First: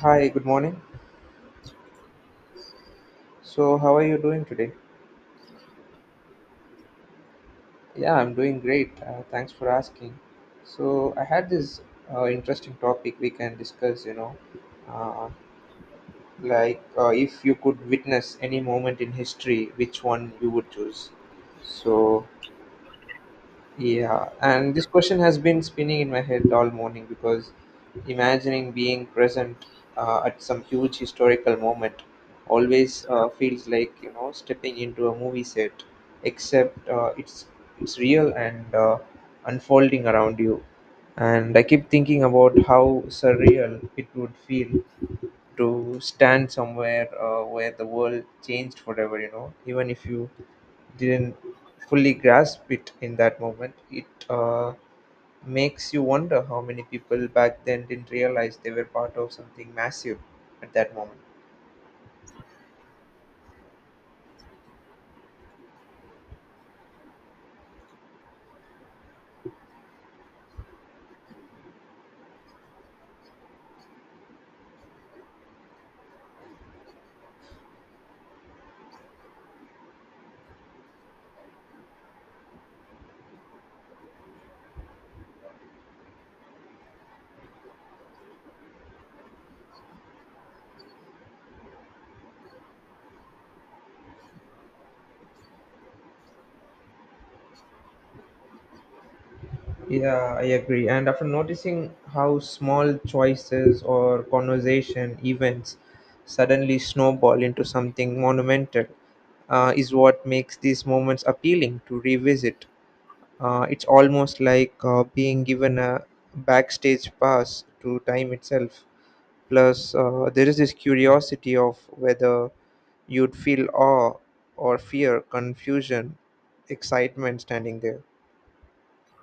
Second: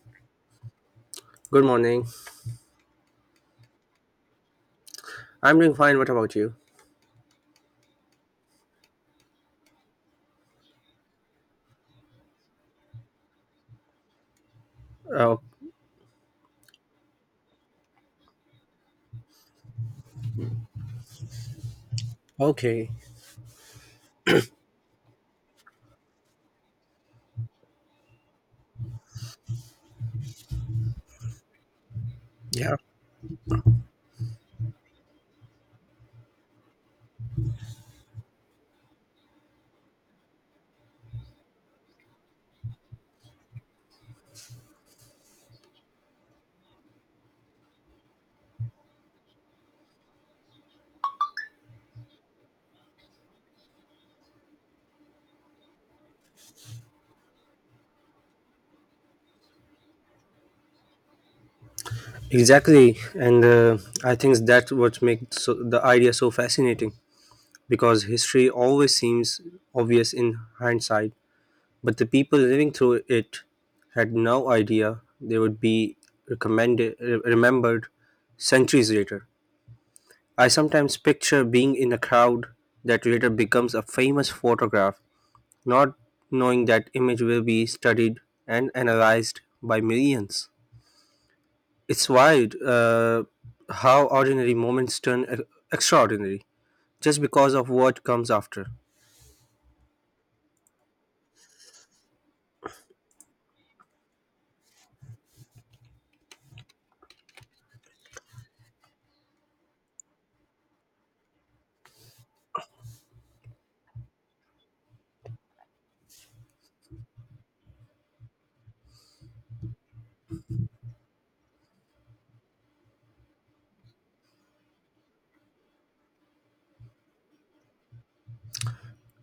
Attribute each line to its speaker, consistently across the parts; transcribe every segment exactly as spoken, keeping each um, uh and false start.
Speaker 1: Hi, good morning.
Speaker 2: Good morning.
Speaker 1: So, how are you doing today?
Speaker 2: I'm doing fine. What about you?
Speaker 1: Yeah, I'm doing great. Uh, thanks for asking. So, I had this uh, interesting topic we can discuss, you know, uh,
Speaker 2: Oh,
Speaker 1: like uh, if you could witness any moment in history, which one you would choose. So,
Speaker 2: okay.
Speaker 1: Yeah, and this question has been spinning in my head all morning because imagining being present uh, at some huge historical moment
Speaker 2: Yeah,
Speaker 1: always uh, feels like you know stepping into a movie set, except uh, it's it's real and uh, unfolding around you. And I keep thinking about how surreal it would feel to stand somewhere uh, where the world changed forever. You know, even if you didn't fully grasp it in that moment. It uh, makes you wonder how many people back then didn't realize they were part of something massive at that moment.
Speaker 2: exactly. And uh, I think that's what makes so, the idea so fascinating because history always seems obvious in hindsight, but the people living through it had no idea they would be recommended, re- remembered centuries later. I sometimes picture being in a crowd that later becomes a famous photograph, not knowing that image will be studied and analyzed by millions. It's wild uh, how ordinary moments turn e- extraordinary just because of what comes after.
Speaker 1: Yeah, I agree. And after noticing how small choices or conversation events suddenly snowball into something monumental uh, is what makes these moments appealing to revisit. Uh, it's almost like uh, being given a backstage pass to time itself. Plus, uh, there is this curiosity of whether you'd feel awe or fear, confusion, excitement standing there.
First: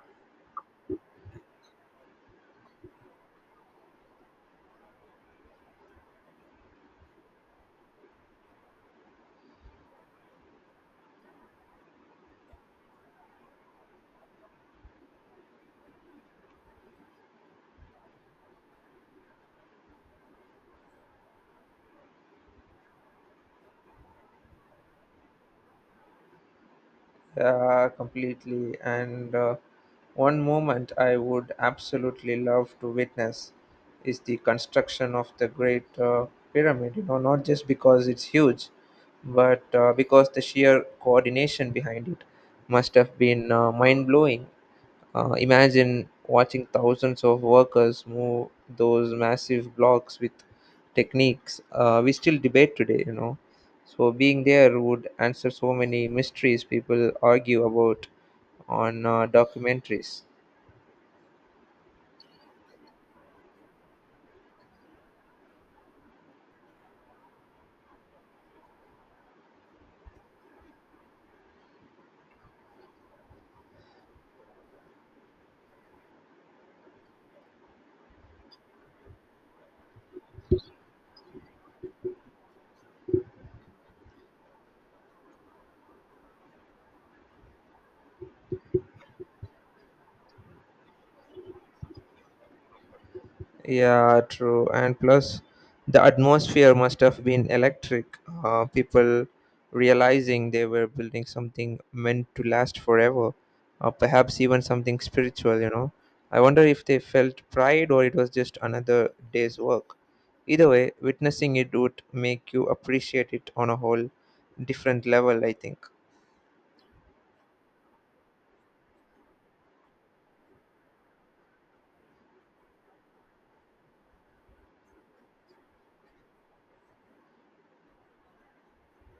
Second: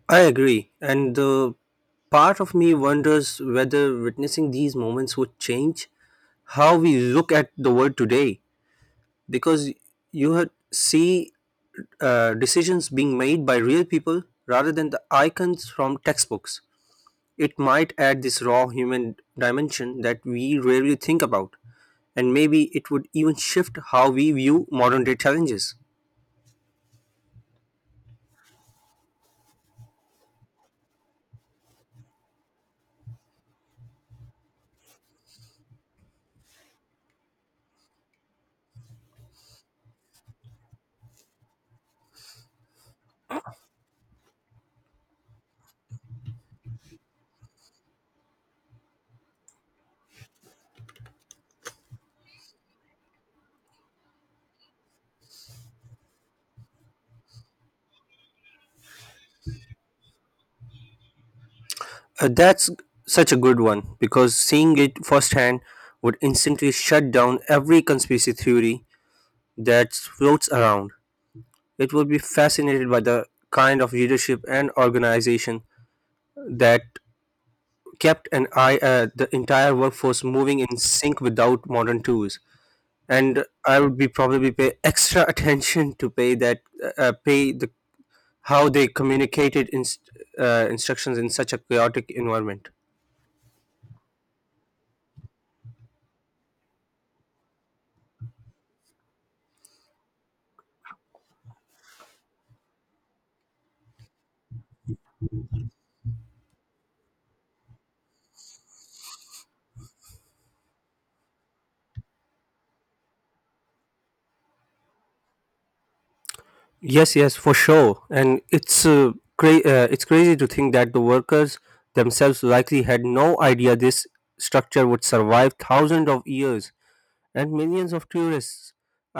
Speaker 2: I agree, and the part of me wonders whether witnessing these moments would change how we look at the world today because you had see uh, decisions being made by real people rather than the icons from textbooks. It might add this raw human dimension that we rarely think about, and maybe it would even shift how we view modern day challenges.
Speaker 1: Yeah, completely. And uh, one moment I would absolutely love to witness is the construction of the Great uh, Pyramid. You know, not just because it's huge, but uh, because the sheer coordination behind it must have been uh, mind blowing. Uh, imagine watching thousands of workers move those massive blocks with techniques uh, we still debate today, you know. So, being there would answer so many mysteries people argue about on uh, documentaries.
Speaker 2: Uh, that's such a good one because seeing it firsthand would instantly shut down every conspiracy theory that floats around. It would be fascinated by the kind of leadership and organization that kept an eye uh, the entire workforce moving in sync without modern tools, and I would be probably pay extra attention to pay that uh, pay the how they communicated inst- uh, instructions in such a chaotic environment.
Speaker 1: Yeah, true. And plus, the atmosphere must have been electric. Uh, people realizing they were building something meant to last forever, or perhaps even something spiritual, you know. I wonder if they felt pride or it was just another day's work. Either way, witnessing it would make you appreciate it on a whole different level, I think.
Speaker 2: Yes, yes, for sure. And it's uh, cra- uh, it's crazy to think that the workers themselves likely had no idea this structure would survive thousands of years and millions of tourists.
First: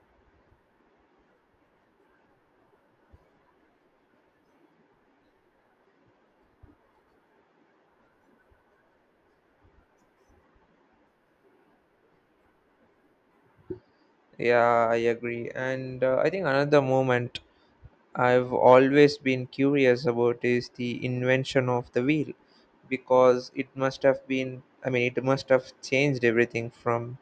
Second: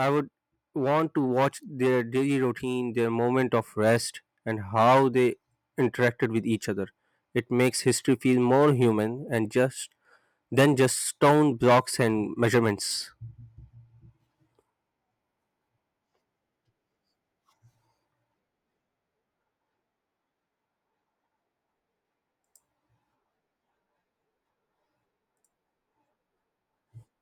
Speaker 2: I would want to watch their daily routine, their moment of rest, and how they interacted with each other. It makes history feel more human and just than just stone blocks and measurements.
Speaker 1: Yeah, I agree. And uh, I think another moment I've always been curious about is the invention of the wheel because it must have been, I mean, it must have changed everything from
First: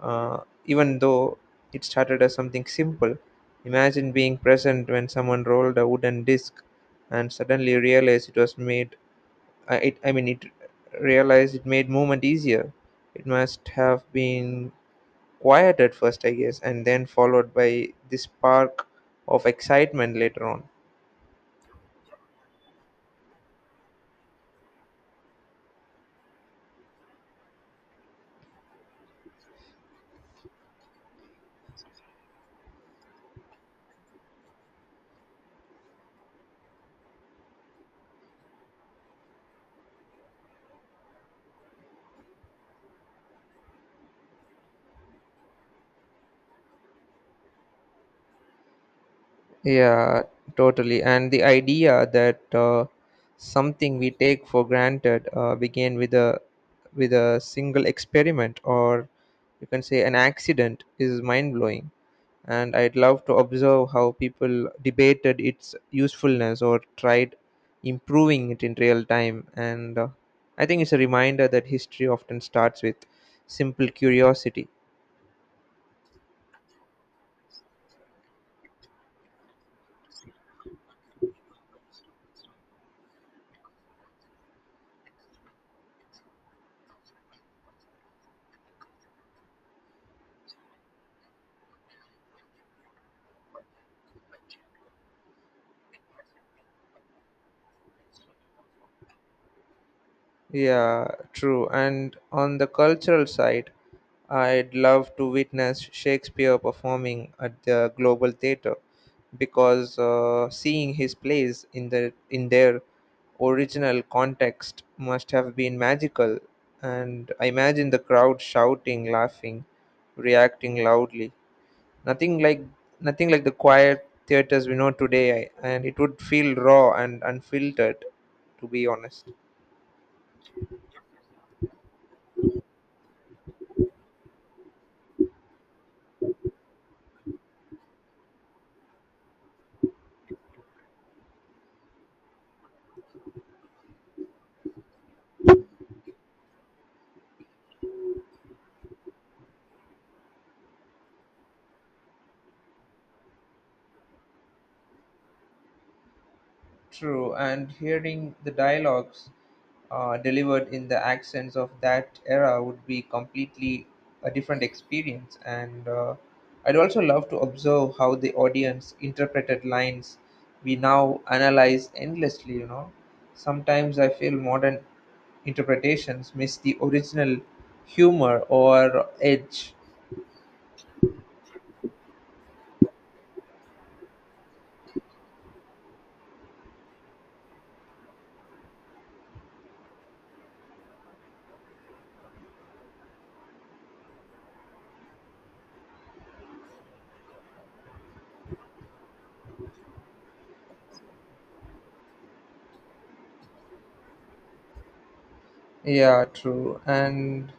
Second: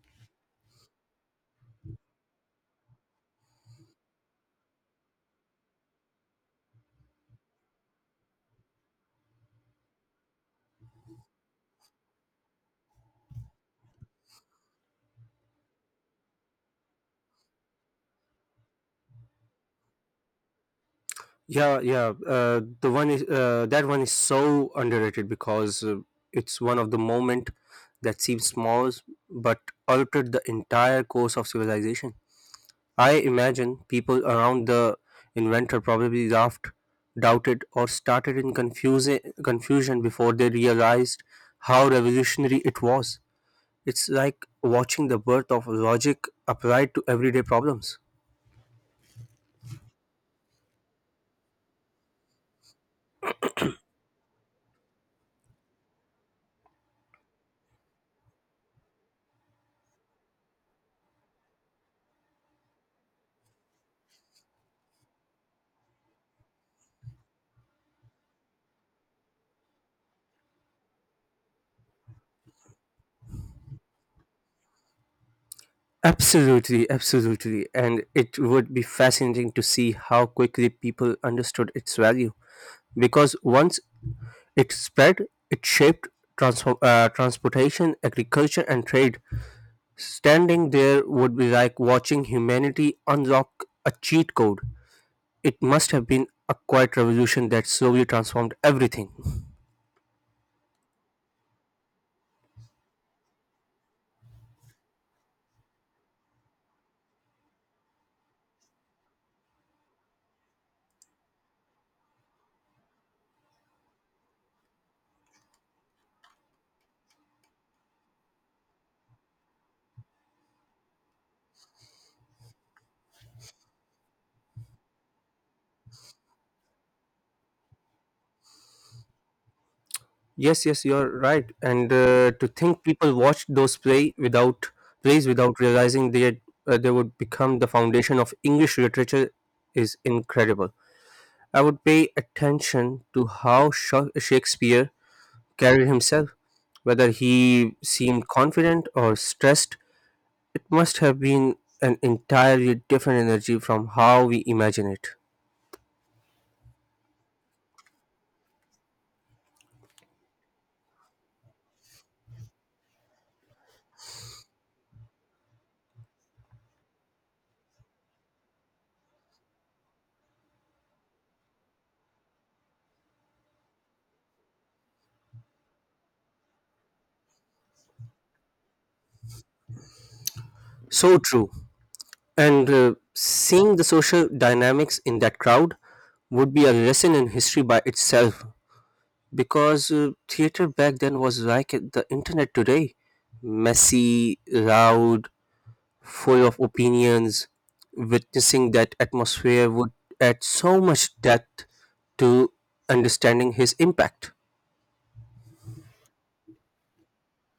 Speaker 1: uh, even though it started as something simple. Imagine being present when someone rolled a wooden disc and suddenly realized it was made, I, it, I mean, it realized it made movement easier. It must have been quiet at first, I guess, and then followed by this spark of excitement later on.
Speaker 2: Yeah, yeah. Uh, the one is uh, That one is so underrated because uh, it's one of the moment that seems small but altered the entire course of civilization. I imagine people around the inventor probably laughed, doubted, or started in confuse- confusion before they realized how revolutionary it was. It's like watching the birth of logic applied to everyday problems.
Speaker 1: Yeah, totally. And the idea that uh, something we take for granted uh, began with a with a single experiment, or you can say an accident, is mind blowing. And I'd love to observe how people debated its usefulness or tried improving it in real time. And uh, I think it's a reminder that history often starts with simple curiosity.
Speaker 2: Absolutely, absolutely. And it would be fascinating to see how quickly people understood its value. Because once it spread, it shaped transform, uh, transportation, agriculture, and trade. Standing there would be like watching humanity unlock a cheat code. It must have been a quiet revolution that slowly transformed everything.
Speaker 1: Yeah, true. And on the cultural side, I'd love to witness Shakespeare performing at the Global Theatre because uh, seeing his plays in the in their original context must have been magical. And I imagine the crowd shouting, laughing, reacting loudly. Nothing like nothing like the quiet theaters we know today, and it would feel raw and unfiltered, to be honest.
Speaker 2: Yes, yes, you're right. And uh, to think people watched those play without plays without realizing they had, uh, they would become the foundation of English literature is incredible. I would pay attention to how Sha- Shakespeare carried himself, whether he seemed confident or stressed must have been an entirely different energy from how we imagine it.
Speaker 1: True, and hearing the dialogues uh, delivered in the accents of that era would be completely a different experience. And uh, I'd also love to observe how the audience interpreted lines we now analyze endlessly, you know. Sometimes I feel modern interpretations miss the original humor or edge.
Speaker 2: So true. And uh, seeing the social dynamics in that crowd would be a lesson in history by itself because uh, theater back then was like the internet today, messy, loud, full of opinions. Witnessing that atmosphere would add so much depth to understanding his impact.
Speaker 1: Yeah, true. And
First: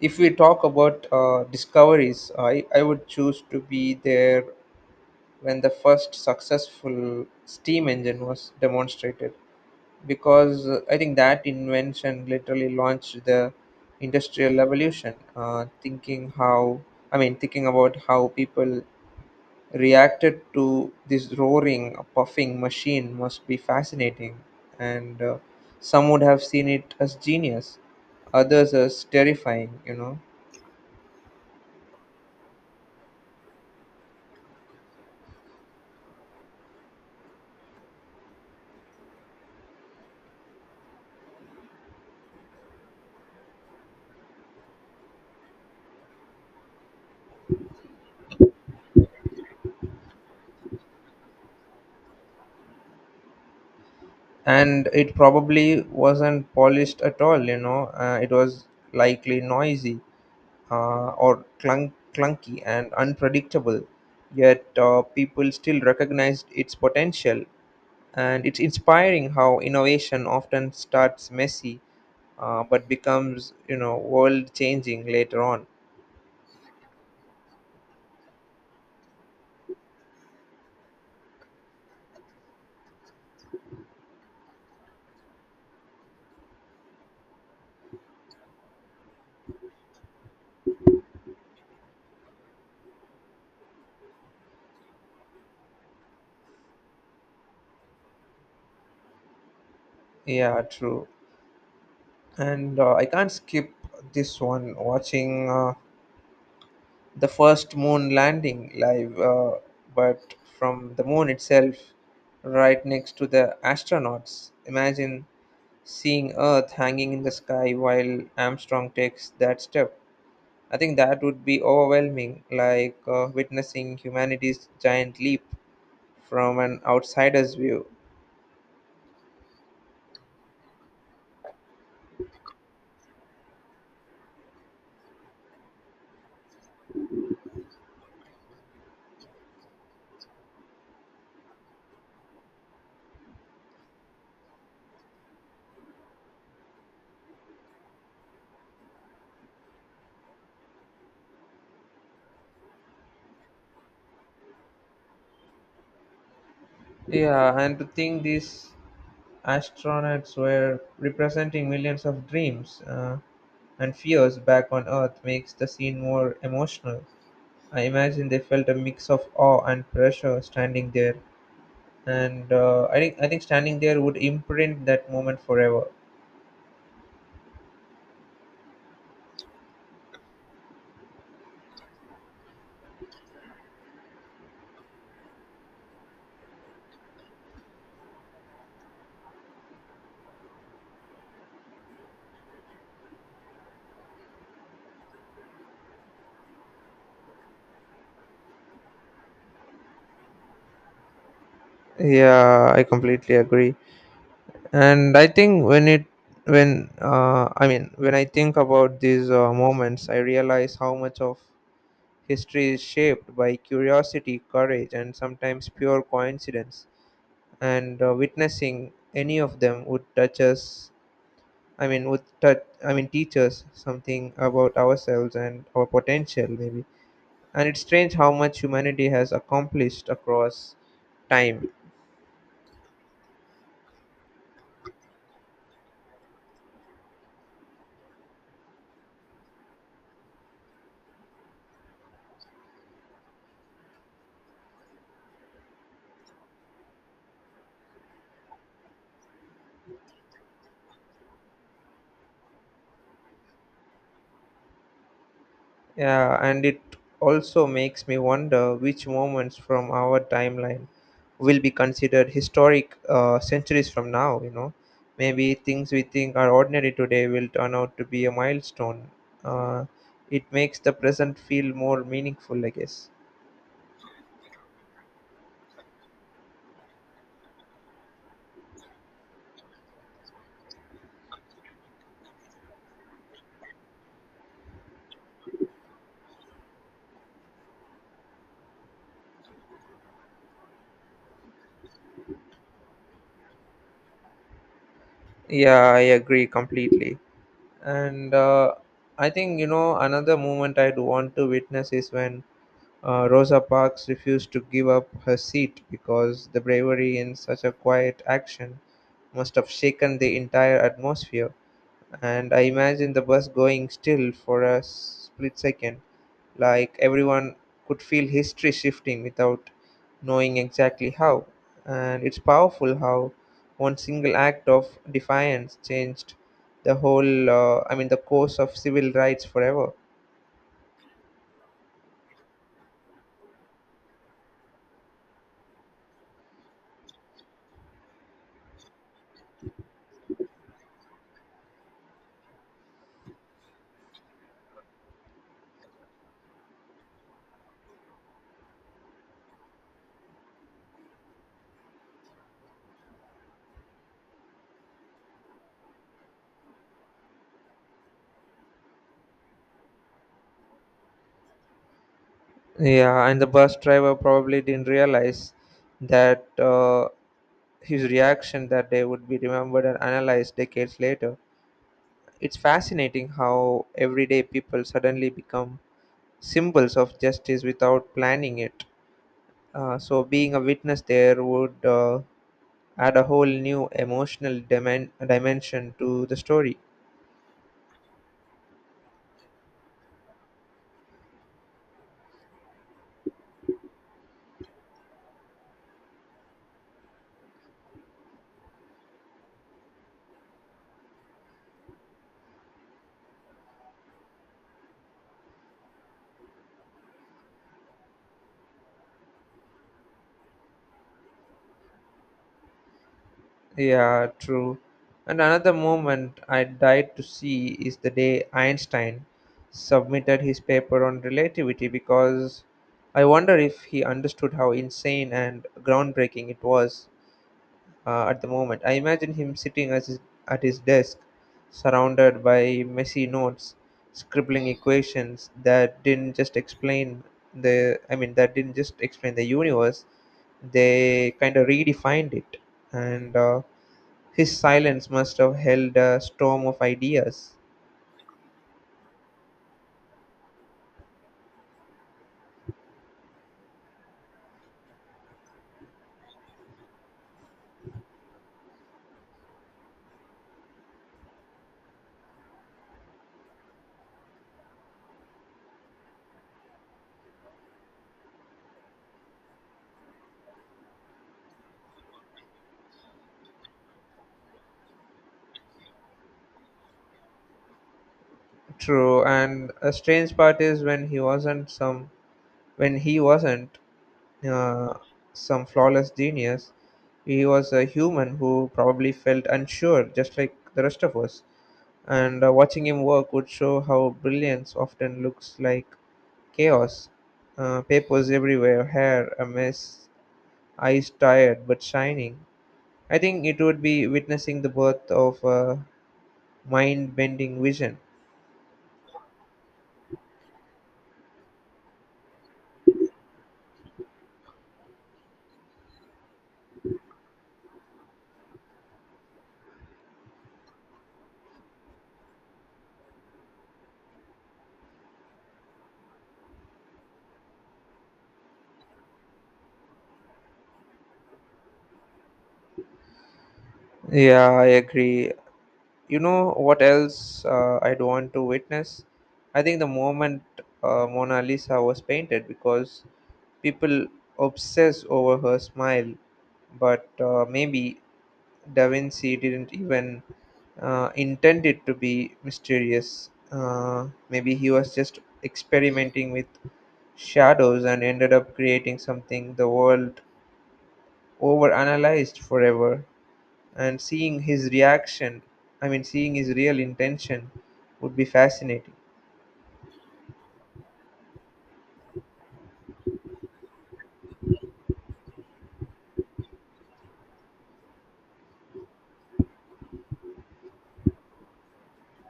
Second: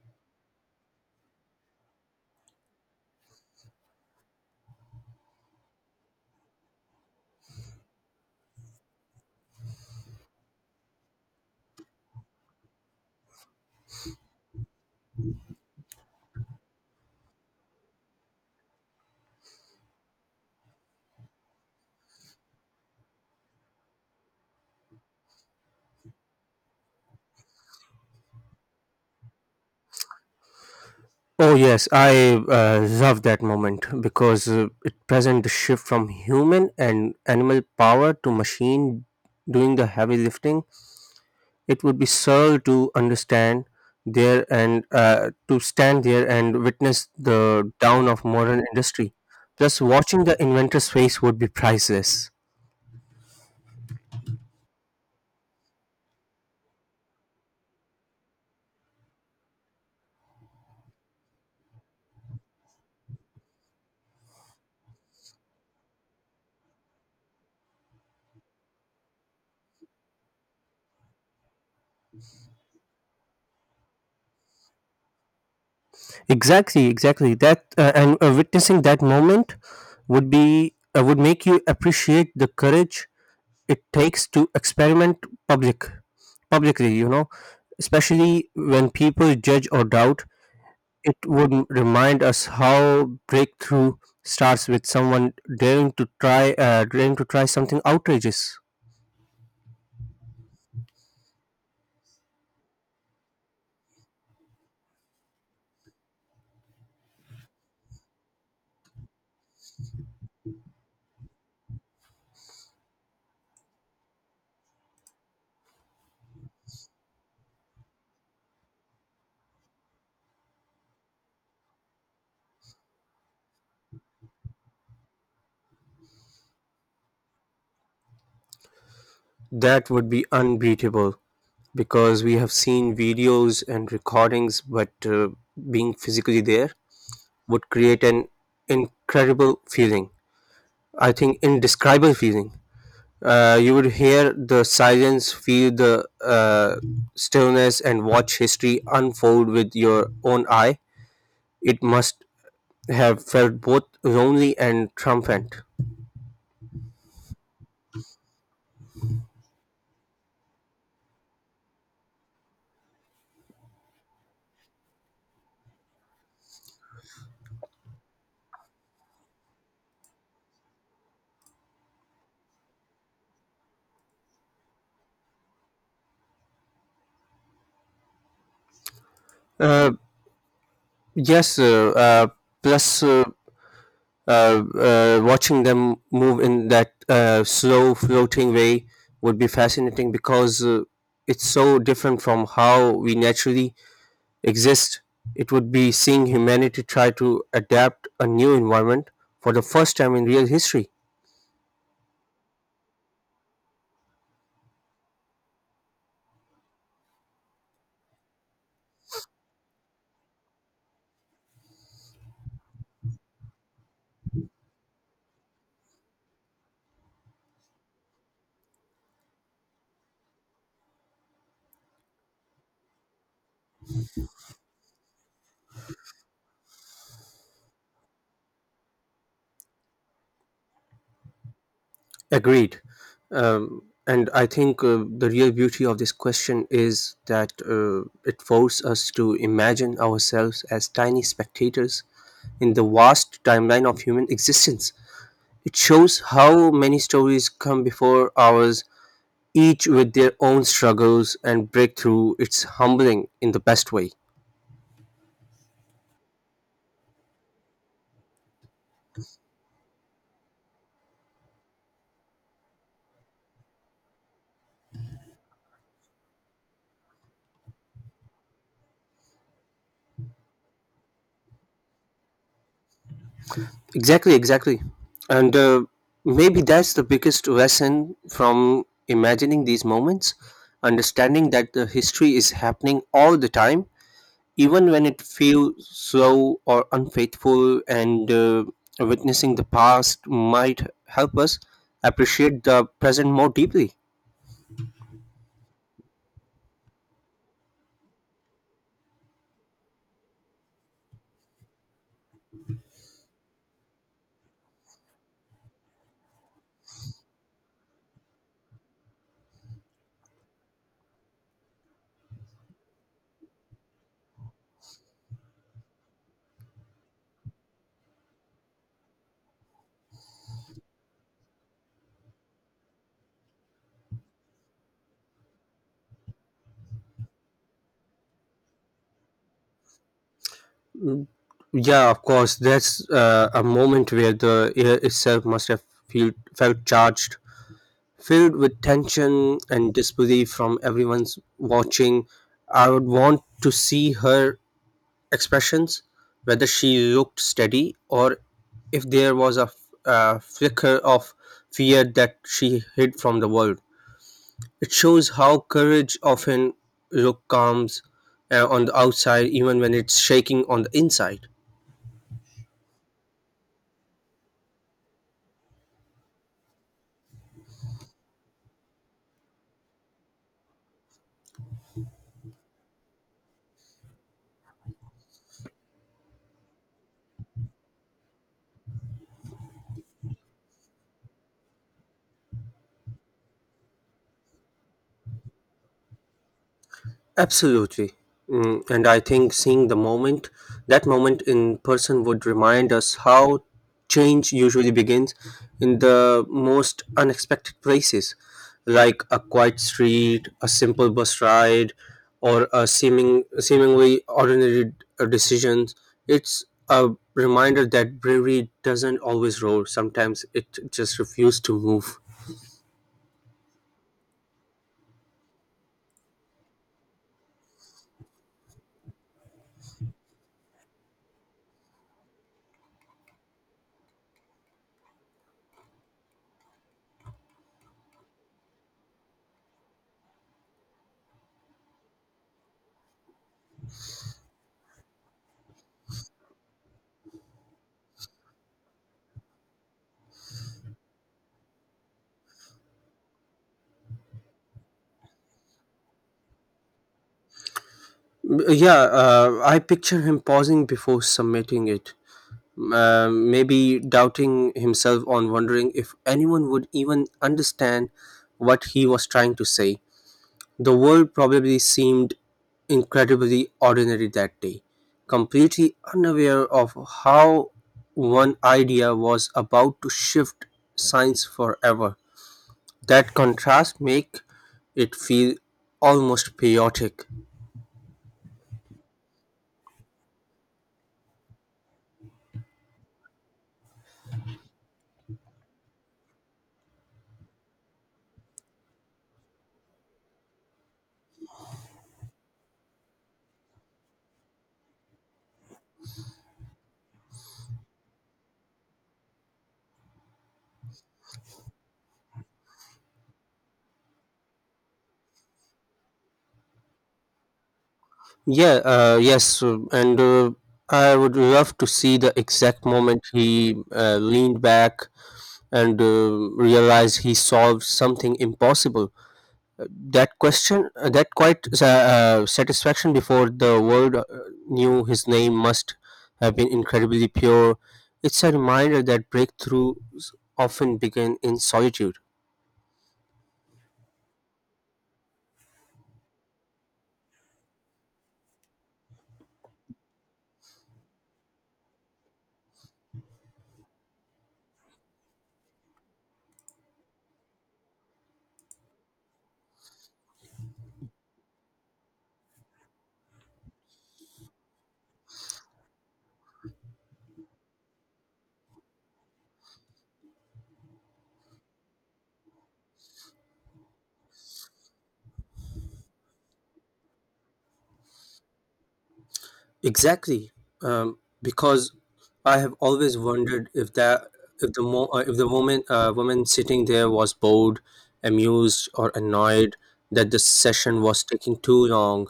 Speaker 1: if we talk about uh, discoveries, I, I would choose to be there when the first successful steam engine was demonstrated because uh, I think that invention literally launched the industrial revolution. Uh, thinking how, I mean, thinking about how people reacted to this roaring, puffing machine must be fascinating, and uh, some would have seen it as genius, others as terrifying, you know.
Speaker 2: Oh yes, I uh, love that moment because uh, it presents the shift from human and animal power to machine doing the heavy lifting. It would be surreal to understand there and uh, to stand there and witness the down of modern industry. Plus, watching the inventor's face would be priceless.
Speaker 1: And it probably wasn't polished at all, you know, uh, it was likely noisy uh, or clunk, clunky and unpredictable, yet uh, people still recognized its potential. And it's inspiring how innovation often starts messy, uh, but becomes, you know, world changing later on.
Speaker 2: Exactly, exactly. That uh, and uh, Witnessing that moment would be uh, would make you appreciate the courage it takes to experiment public publicly you know especially when people judge or doubt. It would m- remind us how breakthrough starts with someone daring to try uh, daring to try something outrageous.
Speaker 1: Yeah, true. And uh, I can't skip this one, watching uh, the first moon landing live, uh, but from the moon itself, right next to the astronauts. Imagine seeing Earth hanging in the sky while Armstrong takes that step. I think that would be overwhelming, like uh, witnessing humanity's giant leap from an outsider's view.
Speaker 2: That would be unbeatable because we have seen videos and recordings, but uh, being physically there would create an incredible feeling, I think, indescribable feeling. Uh, you would hear the silence, feel the uh, stillness, and watch history unfold with your own eye. It must have felt both lonely and triumphant.
Speaker 1: Yeah, and to think these astronauts were representing millions of dreams uh, and fears back on Earth makes the scene more emotional. I imagine they felt a mix of awe and pressure standing there, and uh, I think I think standing there would imprint that moment forever.
Speaker 2: Uh, yes, uh, uh, plus uh, uh, uh, watching them move in that uh, slow floating way would be fascinating because uh, it's so different from how we naturally exist. It would be seeing humanity try to adapt a new environment for the first time in real history.
Speaker 1: Yeah, I completely agree. And I think when it when uh, I mean when I think about these uh, moments, I realize how much of history is shaped by curiosity, courage, and sometimes pure coincidence. And uh, witnessing any of them would touch us I mean would touch I mean teach us something about ourselves and our potential, maybe. And it's strange how much humanity has accomplished across time.
Speaker 2: Agreed. Um, and I think uh, the real beauty of this question is that uh, it forces us to imagine ourselves as tiny spectators in the vast timeline of human existence. It shows how many stories come before ours, each with their own struggles and breakthrough. It's humbling in the best way.
Speaker 1: Yeah, and it also makes me wonder which moments from our timeline will be considered historic uh, centuries from now, you know. Maybe things we think are ordinary today will turn out to be a milestone. Uh, it makes the present feel more meaningful, I guess.
Speaker 2: Exactly, exactly. And uh, maybe that's the biggest lesson from imagining these moments: understanding that the history is happening all the time, even when it feels slow or unfaithful, and uh, witnessing the past might help us appreciate the present more deeply.
Speaker 1: Yeah, I agree completely. And uh, I think, you know, another moment I'd want to witness is when Uh, Rosa Parks refused to give up her seat because the bravery in such a quiet action must have shaken the entire atmosphere. And I imagine the bus going still for a split second, like everyone could feel history shifting without knowing exactly how. And it's powerful how one single act of defiance changed the whole, uh, I mean, the course of civil rights forever.
Speaker 2: Yeah, of course, that's uh, a moment where the air itself must have feel, felt charged, filled with tension and disbelief from everyone's watching. I would want to see her expressions, whether she looked steady or if there was a, f- a flicker of fear that she hid from the world. It shows how courage often looks calm uh, on the outside, even when it's shaking on the inside.
Speaker 1: Yeah, and the bus driver probably didn't realize that uh, his reaction that day would be remembered and analyzed decades later. It's fascinating how everyday people suddenly become symbols of justice without planning it. Uh, so, being a witness there would uh, add a whole new emotional dimen- dimension to the story.
Speaker 2: Absolutely. Mm, and I think seeing the moment, that moment in person would remind us how change usually begins in the most unexpected places, like a quiet street, a simple bus ride, or a seeming, seemingly ordinary uh, decisions. It's a reminder that bravery doesn't always roar, sometimes it just refuses to move.
Speaker 1: Yeah, true. And another moment I died to see is the day Einstein submitted his paper on relativity, because I wonder if he understood how insane and groundbreaking it was uh, at the moment. I imagine him sitting as his, at his desk, surrounded by messy notes, scribbling equations that didn't just explain the I mean that didn't just explain the universe, they kind of redefined it, and uh, his silence must have held a storm of ideas.
Speaker 2: Yeah, uh, I picture him pausing before submitting it, uh, maybe doubting himself on wondering if anyone would even understand what he was trying to say. The world probably seemed incredibly ordinary that day, completely unaware of how one idea was about to shift science forever. That contrast make it feel almost chaotic.
Speaker 1: True, and a strange part is when he wasn't some when he wasn't uh, some flawless genius, he was a human who probably felt unsure, just like the rest of us. And uh, watching him work would show how brilliance often looks like chaos. Uh, papers everywhere, hair a mess, eyes tired but shining. I think it would be witnessing the birth of a mind bending vision.
Speaker 2: Yeah, uh, yes, uh, and uh, I would love to see the exact moment he uh, leaned back and uh, realized he solved something impossible. That question, uh, that quite sa- uh, satisfaction before the world uh, knew his name must have been incredibly pure. It's a reminder that breakthroughs often begin in solitude.
Speaker 1: Yeah, I agree. You know what else uh, I'd want to witness? I think the moment uh, Mona Lisa was painted, because people obsess over her smile, but uh, maybe Da Vinci didn't even uh, intend it to be mysterious. Uh, maybe he was just experimenting with shadows and ended up creating something the world overanalyzed forever. And seeing his reaction I mean seeing his real intention would be fascinating.
Speaker 2: Exactly, um, because I have always wondered if that if the mo- uh, if the moment uh, woman sitting there was bored, amused, or annoyed that the session was taking too long.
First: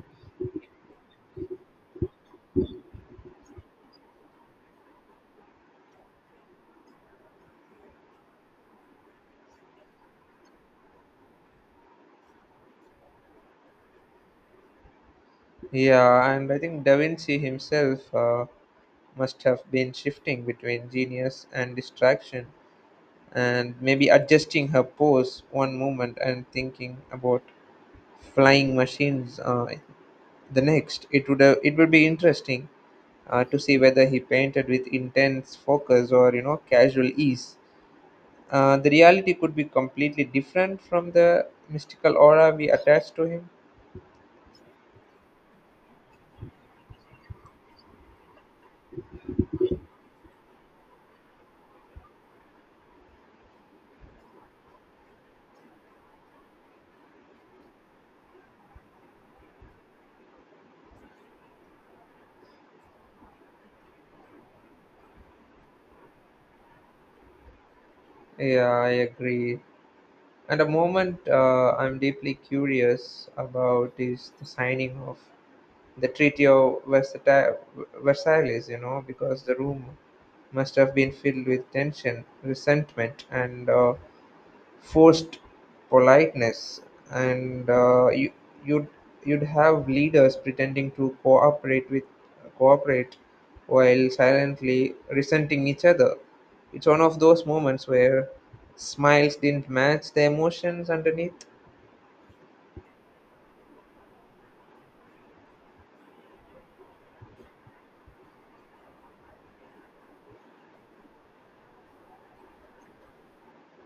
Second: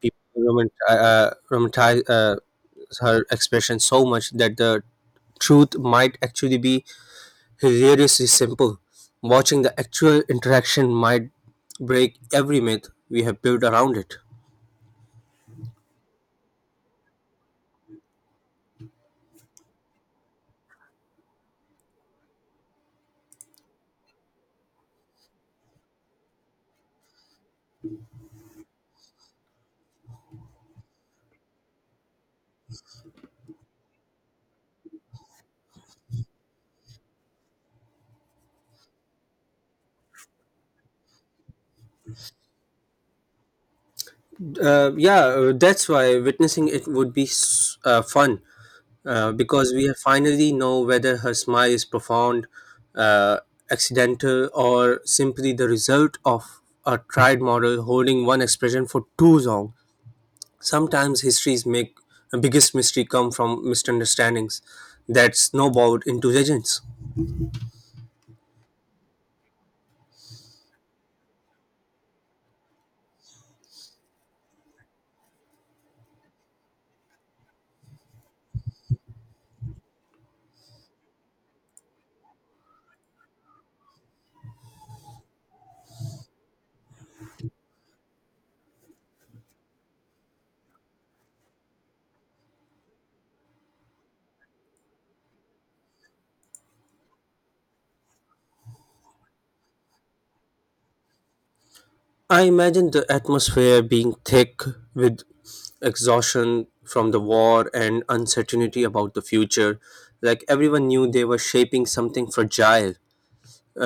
Speaker 2: People romant- uh, romanticize uh, her expression so much that the truth might actually be hilariously simple. Watching the actual interaction might break every myth we have built around it.
Speaker 1: Yeah, and I think Da Vinci himself uh, must have been shifting between genius and distraction, and maybe adjusting her pose one moment and thinking about flying machines uh, the next. It would have, it would be interesting uh, to see whether he painted with intense focus or, you know, casual ease. Uh, the reality could be completely different from the mystical aura we attach to him.
Speaker 2: Uh, yeah, uh, that's why witnessing it would be s- uh, fun uh, because we finally know whether her smile is profound, uh, accidental, or simply the result of a tried model holding one expression for too long. Sometimes histories make the biggest mystery come from misunderstandings that snowballed into legends.
Speaker 1: Yeah, I agree. And the moment uh, I'm deeply curious about is the signing of the Treaty of Versata- Versailles, you know, because the room must have been filled with tension, resentment, and uh, forced politeness, and uh, you, you'd you'd have leaders pretending to cooperate with cooperate while silently resenting each other. It's one of those moments where smiles didn't match the emotions underneath.
Speaker 2: I imagine the atmosphere being thick with exhaustion from the war and uncertainty about the future, like everyone knew they were shaping something fragile.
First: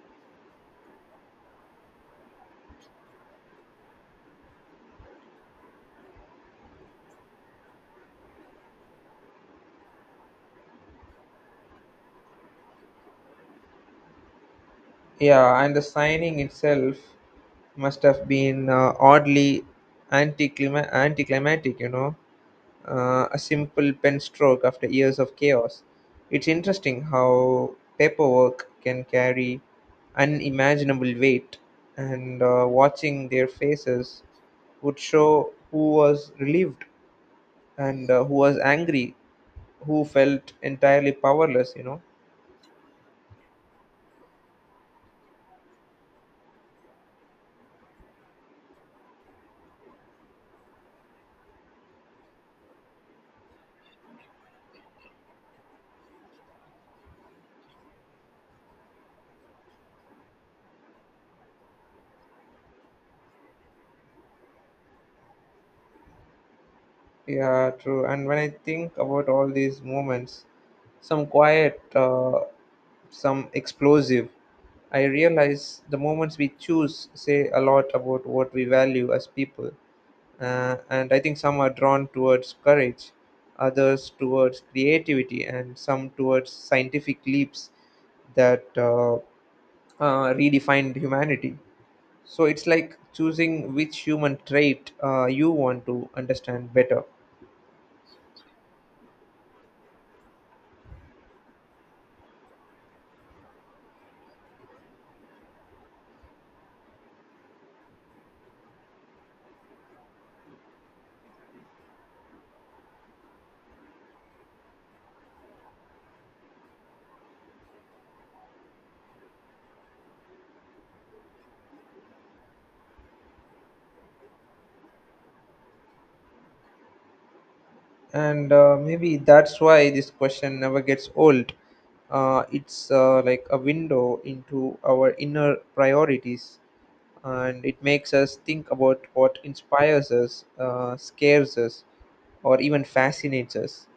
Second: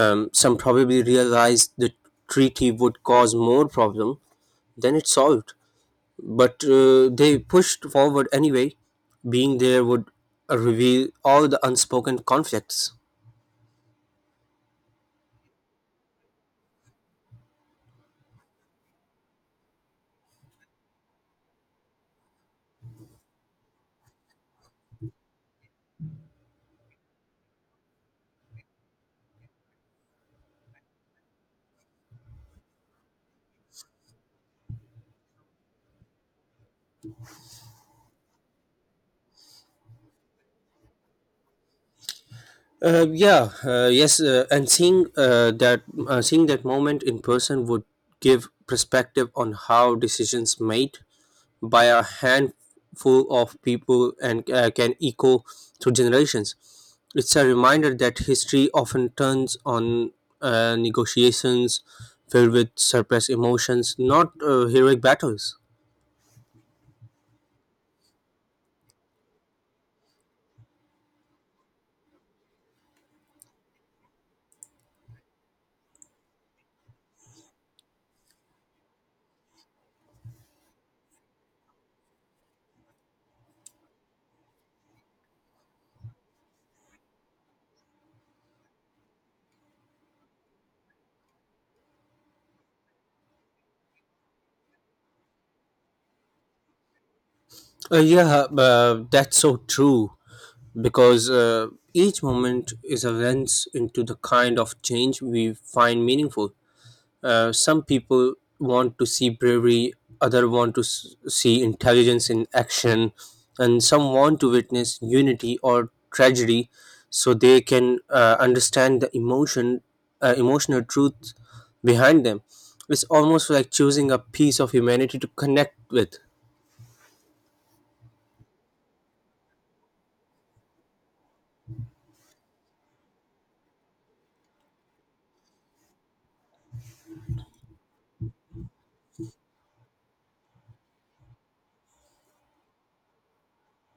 Speaker 2: Um, some probably realized the treaty would cause more problem than it solved, but uh, they pushed forward anyway. Being there would uh, reveal all the unspoken conflicts.
Speaker 1: Yeah, and the signing itself must have been uh, oddly anticlima- anticlimactic, you know, uh, a simple pen stroke after years of chaos. It's interesting how paperwork can carry unimaginable weight, and uh, watching their faces would show who was relieved and uh, who was angry, who felt entirely powerless, you know.
Speaker 2: Uh, yeah, uh, yes, uh, and seeing uh, that uh, seeing that moment in person would give perspective on how decisions made by a handful of people and uh, can echo through generations. It's a reminder that history often turns on uh, negotiations filled with suppressed emotions, not uh, heroic battles.
Speaker 1: Yeah, true. And when I think about all these moments, some quiet, uh, some explosive, I realize the moments we choose say a lot about what we value as people. Uh, and I think some are drawn towards courage, others towards creativity, and some towards scientific leaps that uh, uh, redefined humanity. So it's like choosing which human trait uh, you want to understand better.
Speaker 2: Uh, yeah, uh, that's so true because uh, each moment is a lens into the kind of change we find meaningful. Uh, some people want to see bravery, other want to s- see intelligence in action, and some want to witness unity or tragedy, so they can uh, understand the emotion, uh, emotional truth behind them. It's almost like choosing a piece of humanity to connect with.
Speaker 1: And uh, maybe that's why this question never gets old. Uh, it's uh, like a window into our inner priorities, and it makes us think about what inspires us, uh, scares us, or even fascinates us.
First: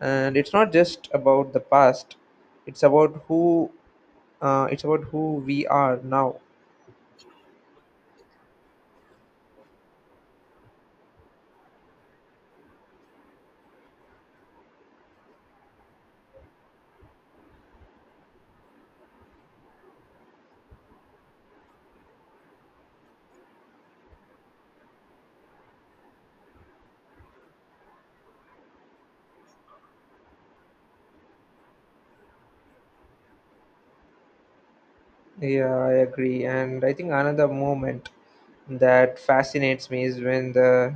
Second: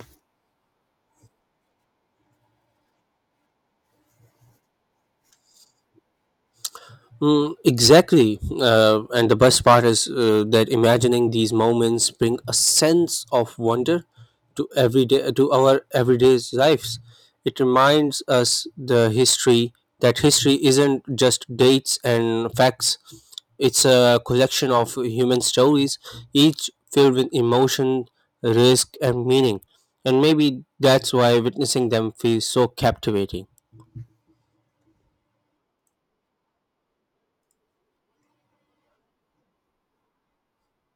Speaker 1: And it's not just about the past, it's about who uh, it's about who we are now.
Speaker 2: Mm, exactly. Uh, and the best part is uh, that imagining these moments bring a sense of wonder to everyday to our everyday lives. It reminds us the history that history isn't just dates and facts. It's a collection of human stories, each filled with emotion, risk, and meaning. And maybe that's why witnessing them feels so captivating.
Speaker 1: Yeah, I agree. And I think another moment that fascinates me is when the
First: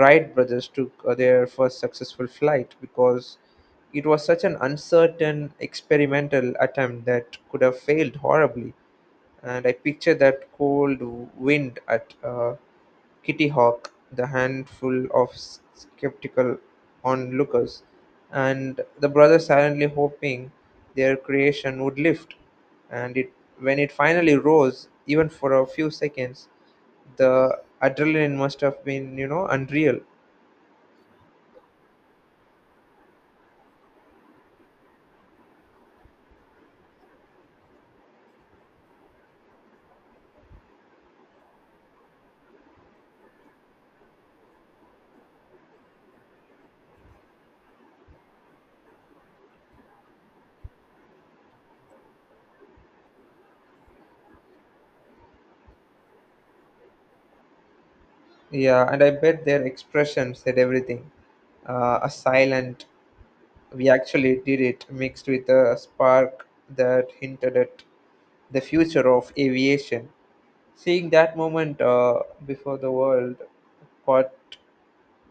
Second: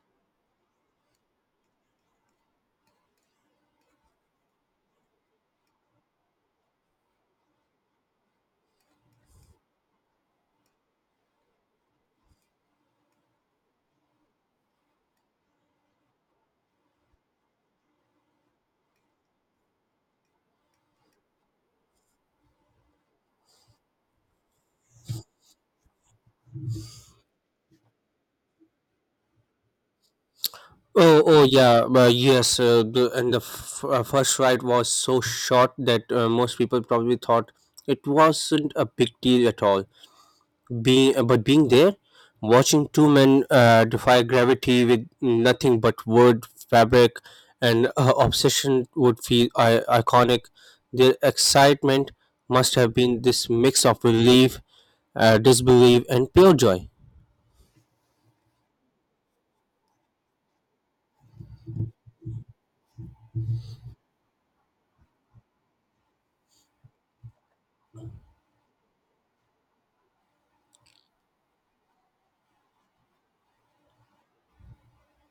Speaker 1: Wright brothers took uh, their first successful flight, because it was such an uncertain experimental attempt that could have failed horribly. And I picture that cold wind at uh, Kitty Hawk, the handful of s- skeptical onlookers, and the brothers silently hoping their creation would lift. And it, when it finally rose, even for a few seconds, the adrenaline must have been, you know, unreal.
Speaker 2: Oh, oh yeah, but yes, uh, the, and the f- uh, first ride was so short that uh, most people probably thought it wasn't a big deal at all. Being, uh, but being there, watching two men uh, defy gravity with nothing but wood, fabric, and uh, obsession would feel I- iconic. Their excitement must have been this mix of relief, uh, disbelief, and pure joy.
Speaker 1: Yeah, and I bet their expression said everything. Uh, a silent, we actually did it, mixed with a spark that hinted at the future of aviation. Seeing that moment uh, before the world caught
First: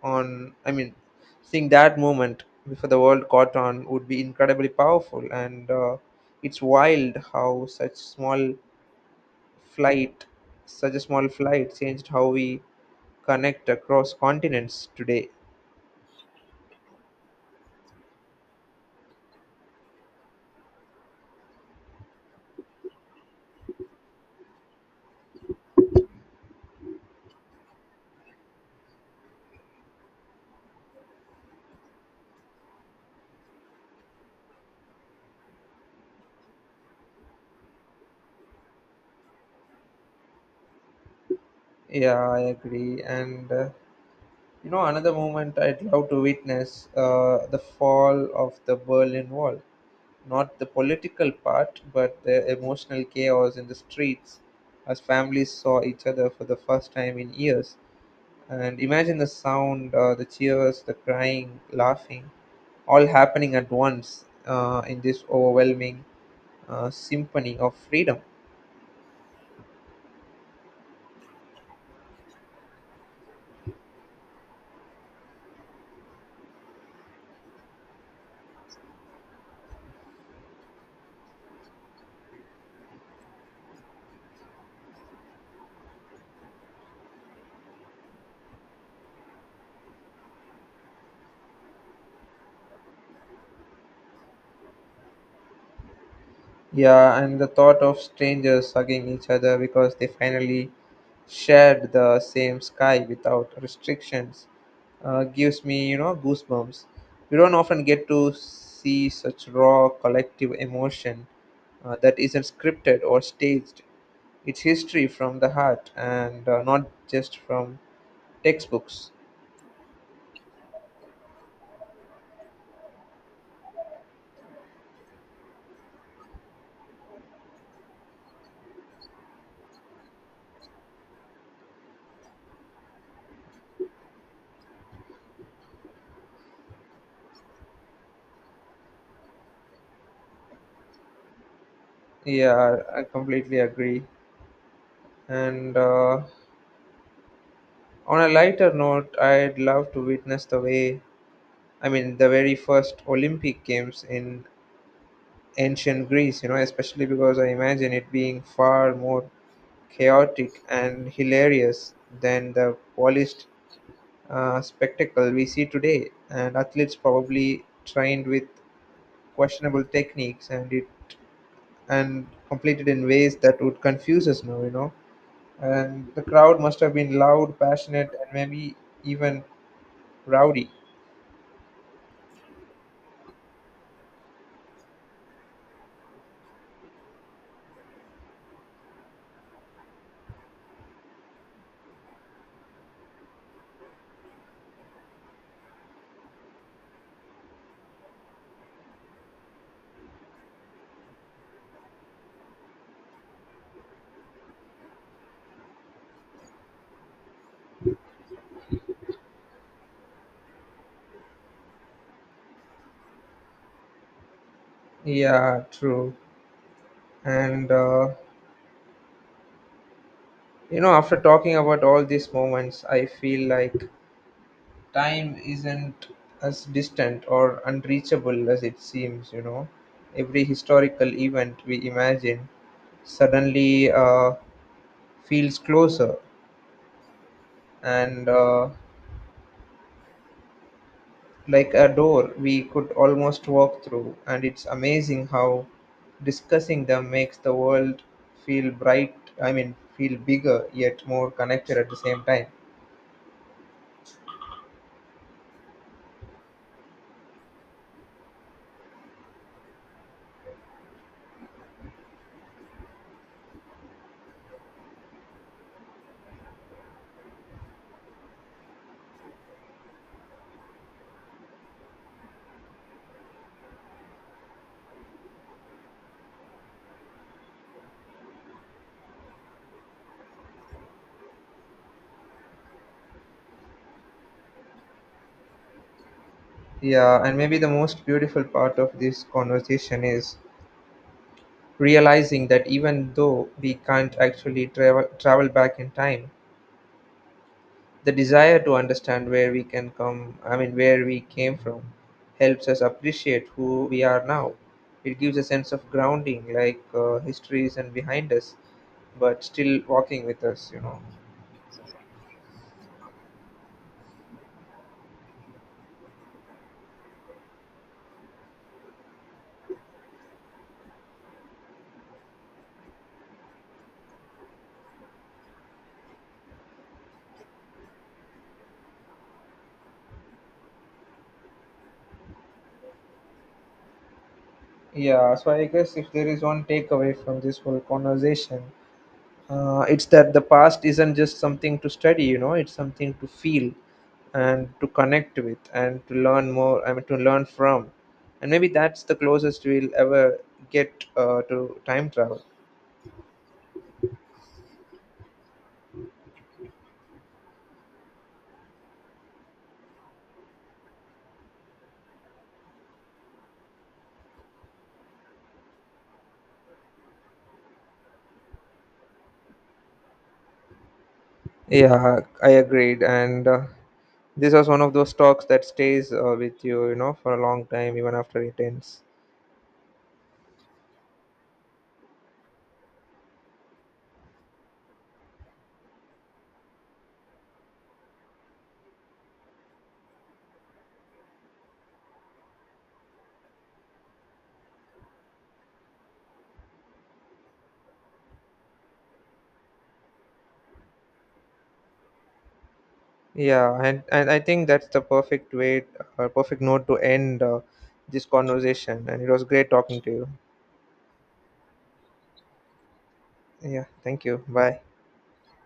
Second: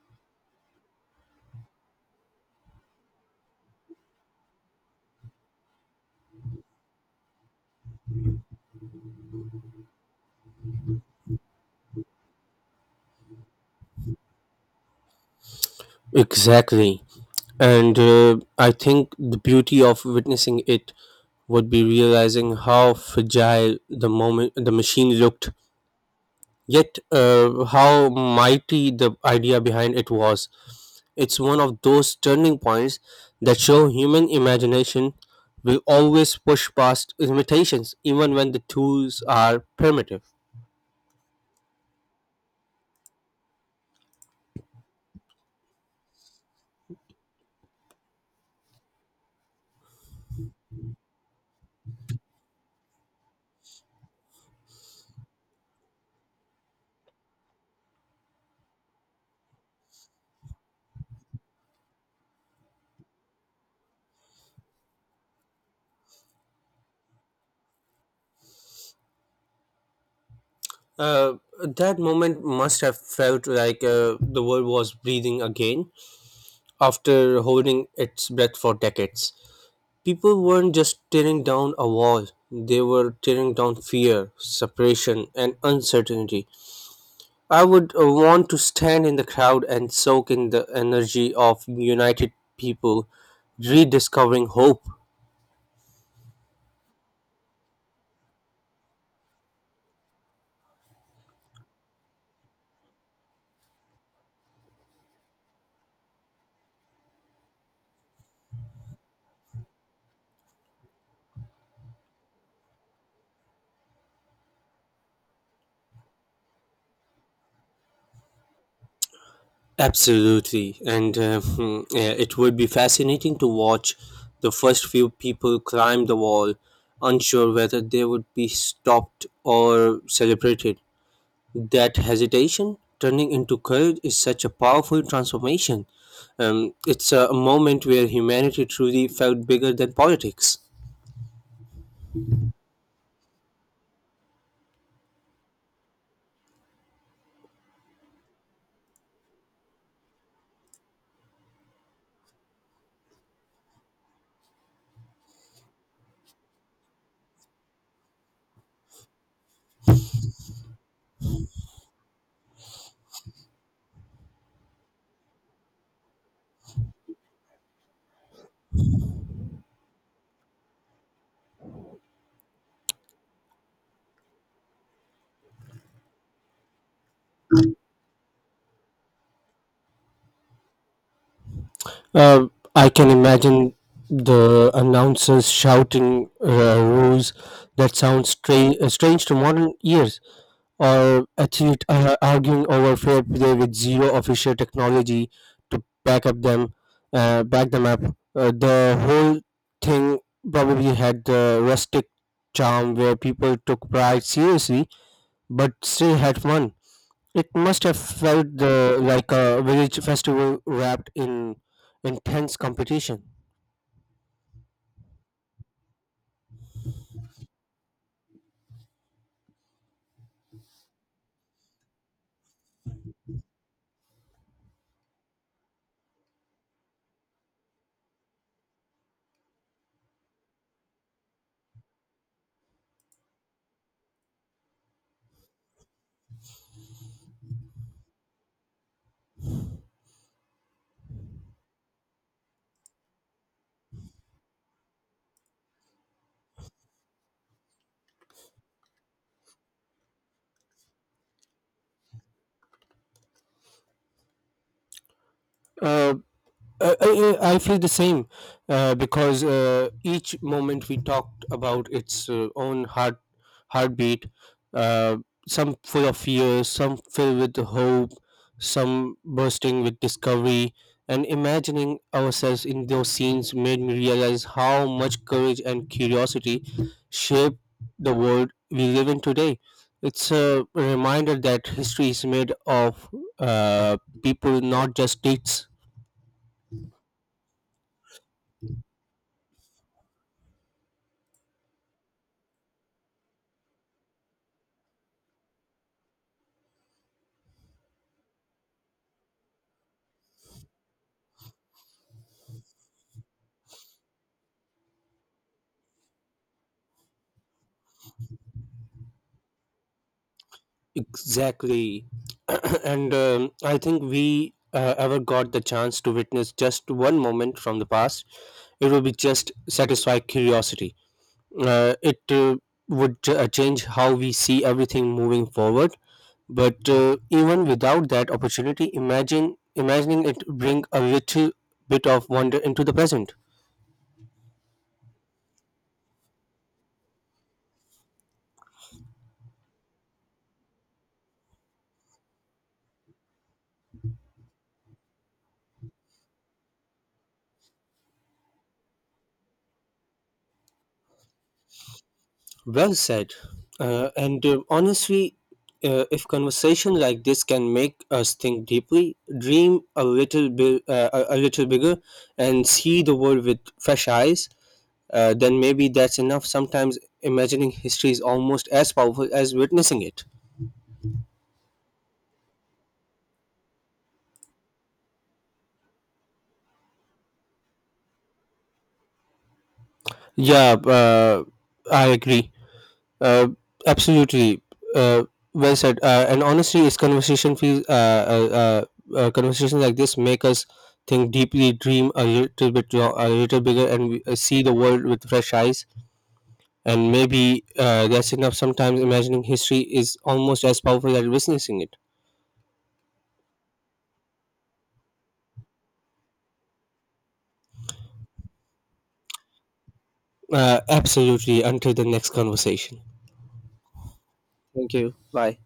Speaker 1: on, I mean, Seeing that moment before the world caught on would be incredibly powerful. And uh, it's wild how such small flight, such a small flight changed how we connect across continents today.
Speaker 2: Exactly. And uh, I think the beauty of witnessing it would be realizing how fragile the moment the machine looked, yet uh, how mighty the idea behind it was. It's one of those turning points that show human imagination will always push past limitations, even when the tools are primitive.
Speaker 1: Yeah, I agree. And uh, you know, another moment I'd love to witness, uh, the fall of the Berlin Wall. Not the political part, but the emotional chaos in the streets as families saw each other for the first time in years. And imagine the sound, uh, the cheers, the crying, laughing, all happening at once uh, in this overwhelming uh, symphony of freedom.
Speaker 2: Uh, that moment must have felt like uh, the world was breathing again after holding its breath for decades. People weren't just tearing down a wall, they were tearing down fear, separation, and uncertainty. I would uh, want to stand in the crowd and soak in the energy of united people rediscovering hope.
Speaker 1: Yeah, and the thought of strangers hugging each other because they finally shared the same sky without restrictions uh, gives me, you know, goosebumps. We don't often get to see such raw collective emotion uh, that isn't scripted or staged. It's history from the heart, and uh, not just from textbooks.
Speaker 2: Absolutely, and uh, hmm, yeah, it would be fascinating to watch the first few people climb the wall, unsure whether they would be stopped or celebrated. That hesitation turning into courage is such a powerful transformation. Um, it's a moment where humanity truly felt bigger than politics.
Speaker 1: Yeah, I completely agree. And uh, On a lighter note, I'd love to witness the way, I mean, the very first Olympic Games in ancient Greece, you know, especially because I imagine it being far more chaotic and hilarious than the polished uh, spectacle we see today. And athletes probably trained with questionable techniques, and it and completed in ways that would confuse us now, you know. And the crowd must have been loud, passionate, and maybe even rowdy.
Speaker 2: Uh, I can imagine the announcers shouting uh, rules that sound stra- uh, strange to modern ears, or athlete uh, arguing over fair play with zero official technology to back up them, uh, back them up. Uh, the whole thing probably had the rustic charm where people took pride seriously but still had fun. It must have felt the, like a village festival wrapped in intense competition.
Speaker 1: Yeah, true. And uh, you know, after talking about all these moments, I feel like time isn't as distant or unreachable as it seems, you know. Every historical event we imagine suddenly uh, feels closer, and uh, like a door we could almost walk through. And it's amazing how discussing them makes the world feel bright, I mean, feel bigger yet more connected at the same time.
Speaker 2: Uh, Uh, I, I I feel the same uh, because uh, each moment we talked about its uh, own heart heartbeat. Uh, some full of fear, some filled with hope, some bursting with discovery. And imagining ourselves in those scenes made me realize how much courage and curiosity shape the world we live in today. It's a reminder that history is made of uh, people, not just dates.
Speaker 1: Yeah, and maybe the most beautiful part of this conversation is realizing that even though we can't actually travel travel back in time, the desire to understand where we can come, I mean where we came from helps us appreciate who we are now. It gives a sense of grounding, like uh, history isn't behind us, but still walking with us, you know.
Speaker 2: Exactly. And um, I think we uh, ever got the chance to witness just one moment from the past, it would be just satisfy curiosity. Uh, it uh, would ch- uh, change how we see everything moving forward. But uh, even without that opportunity, imagine imagining it bring a little bit of wonder into the present.
Speaker 1: Yeah, so I guess if there is one takeaway from this whole conversation, Uh, it's that the past isn't just something to study, you know, it's something to feel and to connect with and to learn more, I mean, to learn from. And maybe that's the closest we'll ever get uh, to time travel.
Speaker 2: Well said. Uh, and uh, honestly, uh, if conversation like this can make us think deeply, dream a little bit, uh, a a little bigger, and see the world with fresh eyes, uh, then maybe that's enough. Sometimes imagining history is almost as powerful as witnessing it.
Speaker 1: Yeah, I agreed. And uh, this was one of those talks that stays uh, with you, you know, for a long time, even after it ends.
Speaker 2: Yeah, uh, I agree. Uh, Absolutely. Uh, well said. Uh, and honestly, it's conversation feels. Uh, uh, uh, uh, Conversations like this make us think deeply, dream a little bit, lo- a little bigger, and we, uh, see the world with fresh eyes. And maybe uh, that's enough. Sometimes imagining history is almost as powerful as witnessing it.
Speaker 1: Yeah, and, and I think that's the perfect way, uh, perfect note to end uh, this conversation. And it was great talking to you.
Speaker 2: Uh, absolutely. Until the next conversation.
Speaker 1: Yeah, thank you. Bye.
Speaker 2: Thank you. Bye.